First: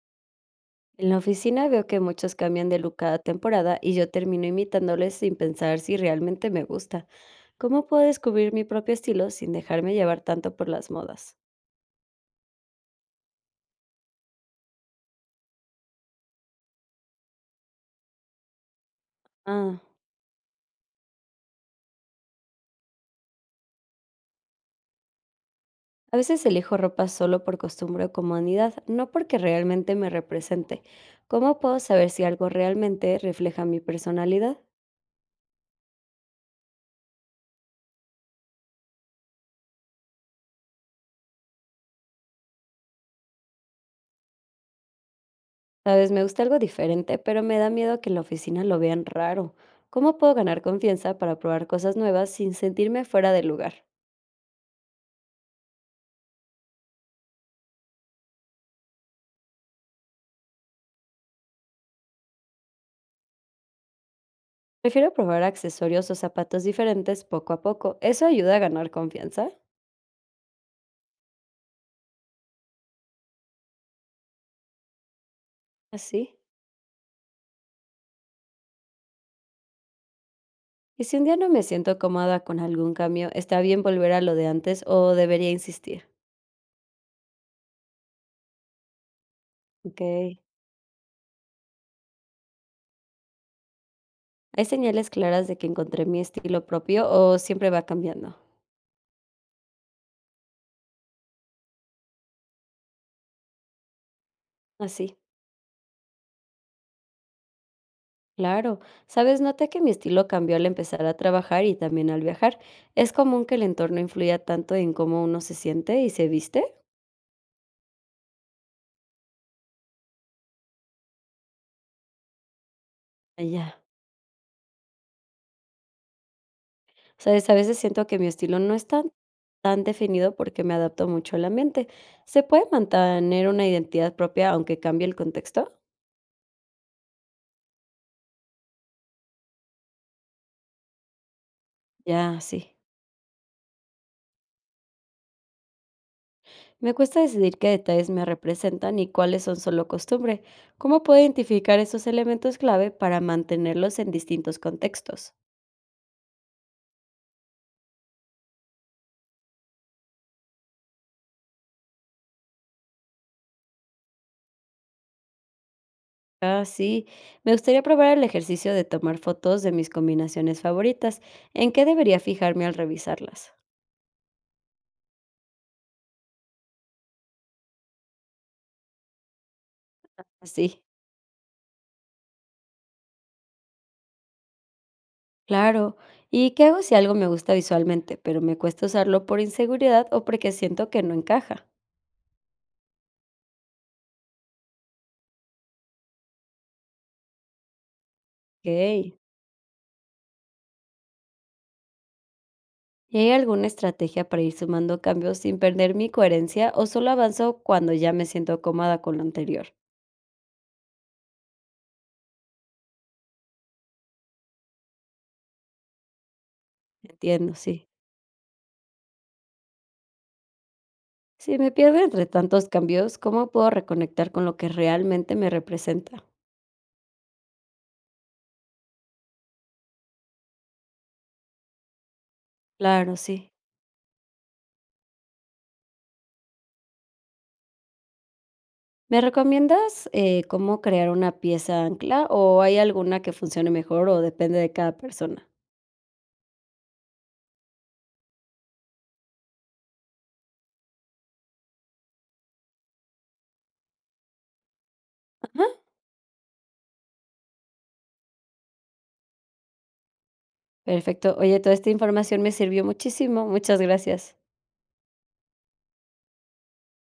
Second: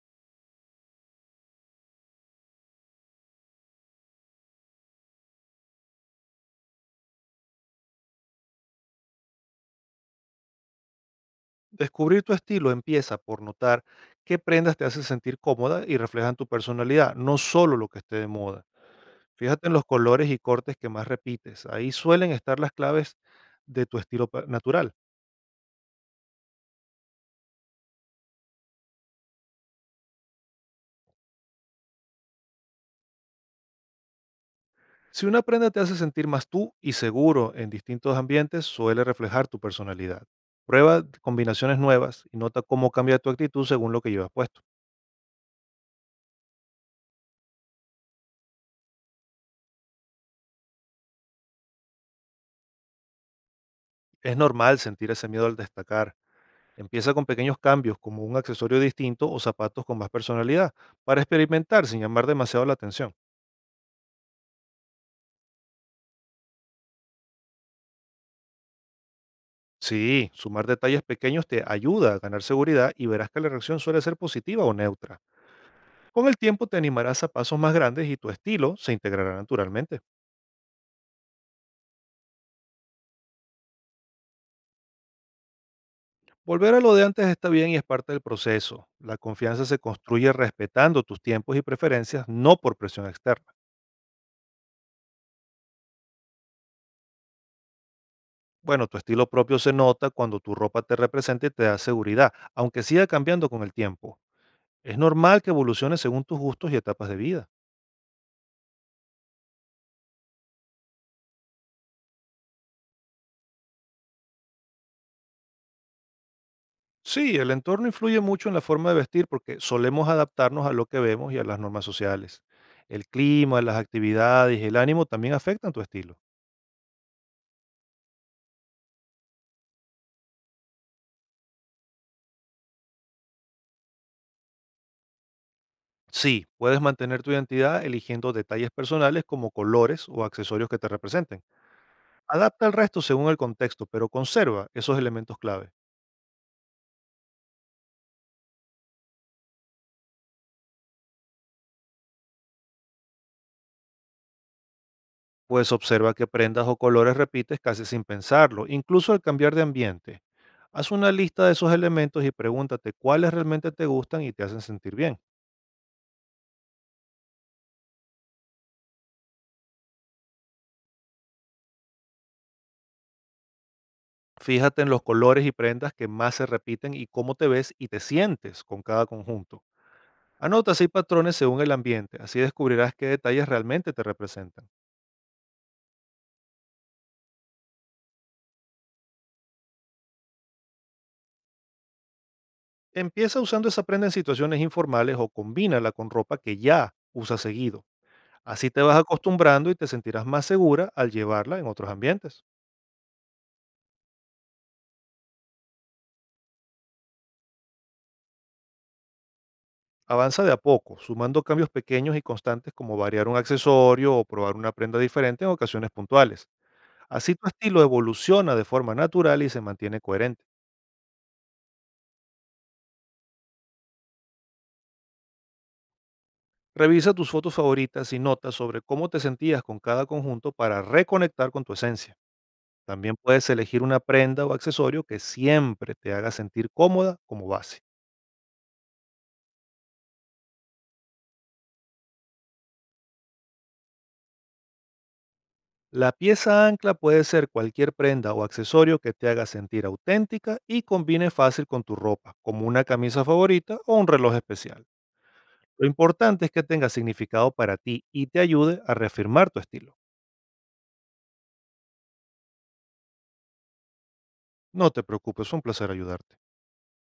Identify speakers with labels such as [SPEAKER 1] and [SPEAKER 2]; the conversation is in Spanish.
[SPEAKER 1] En la oficina veo que muchos cambian de look cada temporada y yo termino imitándoles sin pensar si realmente me gusta. ¿Cómo puedo descubrir mi propio estilo sin dejarme llevar tanto por las modas?
[SPEAKER 2] Descubrir tu estilo empieza por notar qué prendas te hacen sentir cómoda y reflejan tu personalidad, no solo lo que esté de moda. Fíjate en
[SPEAKER 1] Ah,
[SPEAKER 2] los colores y cortes que más repites. Ahí suelen estar las claves de tu estilo natural.
[SPEAKER 1] a veces elijo ropa solo por costumbre o comodidad, no porque realmente me represente. ¿Cómo puedo saber si algo realmente refleja mi personalidad?
[SPEAKER 2] Si una prenda te hace sentir más tú y seguro en distintos ambientes, suele reflejar tu personalidad. Prueba combinaciones nuevas y nota cómo cambia tu actitud según lo que llevas puesto.
[SPEAKER 1] Sabes, me gusta algo diferente, pero me da miedo que en la oficina lo vean raro. ¿Cómo puedo ganar confianza para probar cosas nuevas sin sentirme fuera de lugar?
[SPEAKER 2] Es normal sentir ese miedo al destacar. Empieza con pequeños cambios, como un accesorio distinto o zapatos con más personalidad, para experimentar sin llamar demasiado la atención.
[SPEAKER 1] Prefiero probar accesorios o zapatos diferentes poco a poco. Eso ayuda a ganar confianza.
[SPEAKER 2] Sí, sumar detalles pequeños te ayuda a ganar seguridad, y verás que la reacción suele ser positiva o neutra. Con el
[SPEAKER 1] Así.
[SPEAKER 2] tiempo te animarás a pasos más grandes y tu estilo se integrará naturalmente.
[SPEAKER 1] Y si un día no me siento cómoda con algún cambio, ¿está bien volver a lo de antes o debería insistir?
[SPEAKER 2] Volver a lo de antes está bien y es parte del proceso. La confianza se
[SPEAKER 1] Ok.
[SPEAKER 2] construye respetando tus tiempos y preferencias, no por presión externa.
[SPEAKER 1] ¿Hay señales claras de que encontré mi estilo propio o siempre va cambiando?
[SPEAKER 2] Bueno, tu estilo propio se nota cuando tu ropa te representa y te da seguridad, aunque siga cambiando con el tiempo. Es
[SPEAKER 1] Así.
[SPEAKER 2] normal que evolucione según tus gustos y etapas de vida.
[SPEAKER 1] Claro. Sabes, noté que mi estilo cambió al empezar a trabajar y también al viajar. Es común que el entorno influya tanto en cómo uno se siente y se viste.
[SPEAKER 2] Sí, el entorno influye mucho en la forma de vestir porque solemos adaptarnos a lo que vemos y a las normas sociales. El clima,
[SPEAKER 1] Ya.
[SPEAKER 2] las actividades y el ánimo también afectan tu estilo.
[SPEAKER 1] Sabes, a veces siento que mi estilo no es tan definido porque me adapto mucho al ambiente. ¿Se puede mantener una identidad propia aunque cambie el contexto?
[SPEAKER 2] Sí, puedes mantener tu identidad eligiendo detalles personales como colores o accesorios que te representen.
[SPEAKER 1] Ya,
[SPEAKER 2] Adapta el
[SPEAKER 1] sí.
[SPEAKER 2] resto según el contexto, pero conserva esos elementos clave.
[SPEAKER 1] Me cuesta decidir qué detalles me representan y cuáles son solo costumbre. ¿Cómo puedo identificar esos elementos clave para mantenerlos en distintos contextos?
[SPEAKER 2] Pues observa qué prendas o colores repites casi sin pensarlo, incluso al cambiar de ambiente. Haz una lista de esos elementos y pregúntate cuáles realmente te gustan y te hacen sentir bien.
[SPEAKER 1] Ah, sí. Me gustaría probar el ejercicio de tomar fotos de mis combinaciones favoritas. ¿En qué debería fijarme al revisarlas?
[SPEAKER 2] Fíjate en los colores y prendas que más se repiten y cómo te ves y te sientes con cada conjunto. Anota
[SPEAKER 1] Sí.
[SPEAKER 2] así patrones según el ambiente; así descubrirás qué detalles realmente te representan.
[SPEAKER 1] Claro. ¿Y qué hago si algo me gusta visualmente, pero me cuesta usarlo por inseguridad o porque siento que no encaja?
[SPEAKER 2] Empieza usando esa prenda en situaciones informales o combínala con ropa que ya usas seguido. Así te vas
[SPEAKER 1] Ok.
[SPEAKER 2] acostumbrando y te sentirás más segura al llevarla en otros ambientes.
[SPEAKER 1] ¿Y hay alguna estrategia para ir sumando cambios sin perder mi coherencia o solo avanzo cuando ya me siento cómoda con lo anterior?
[SPEAKER 2] Avanza de a poco, sumando cambios pequeños y constantes, como variar un accesorio o probar una prenda diferente en ocasiones puntuales. Así tu
[SPEAKER 1] Entiendo,
[SPEAKER 2] estilo
[SPEAKER 1] sí.
[SPEAKER 2] evoluciona de forma natural y se mantiene coherente.
[SPEAKER 1] Si me pierdo entre tantos cambios, ¿cómo puedo reconectar con lo que realmente me representa?
[SPEAKER 2] Revisa tus fotos favoritas y notas sobre cómo te sentías con cada conjunto para reconectar con tu esencia.
[SPEAKER 1] Claro,
[SPEAKER 2] También
[SPEAKER 1] sí.
[SPEAKER 2] puedes elegir una prenda o accesorio que siempre te haga sentir cómoda como base.
[SPEAKER 1] ¿Me recomiendas cómo crear una pieza ancla o hay alguna que funcione mejor o depende de cada persona?
[SPEAKER 2] La pieza ancla puede ser cualquier prenda o accesorio que te haga sentir auténtica y combine fácil con tu ropa, como una camisa favorita o un reloj especial. Lo importante es que tenga significado para ti y te ayude a reafirmar tu estilo.
[SPEAKER 1] Perfecto. Oye, toda esta información me sirvió muchísimo. Muchas gracias.
[SPEAKER 2] No te preocupes, fue un placer ayudarte.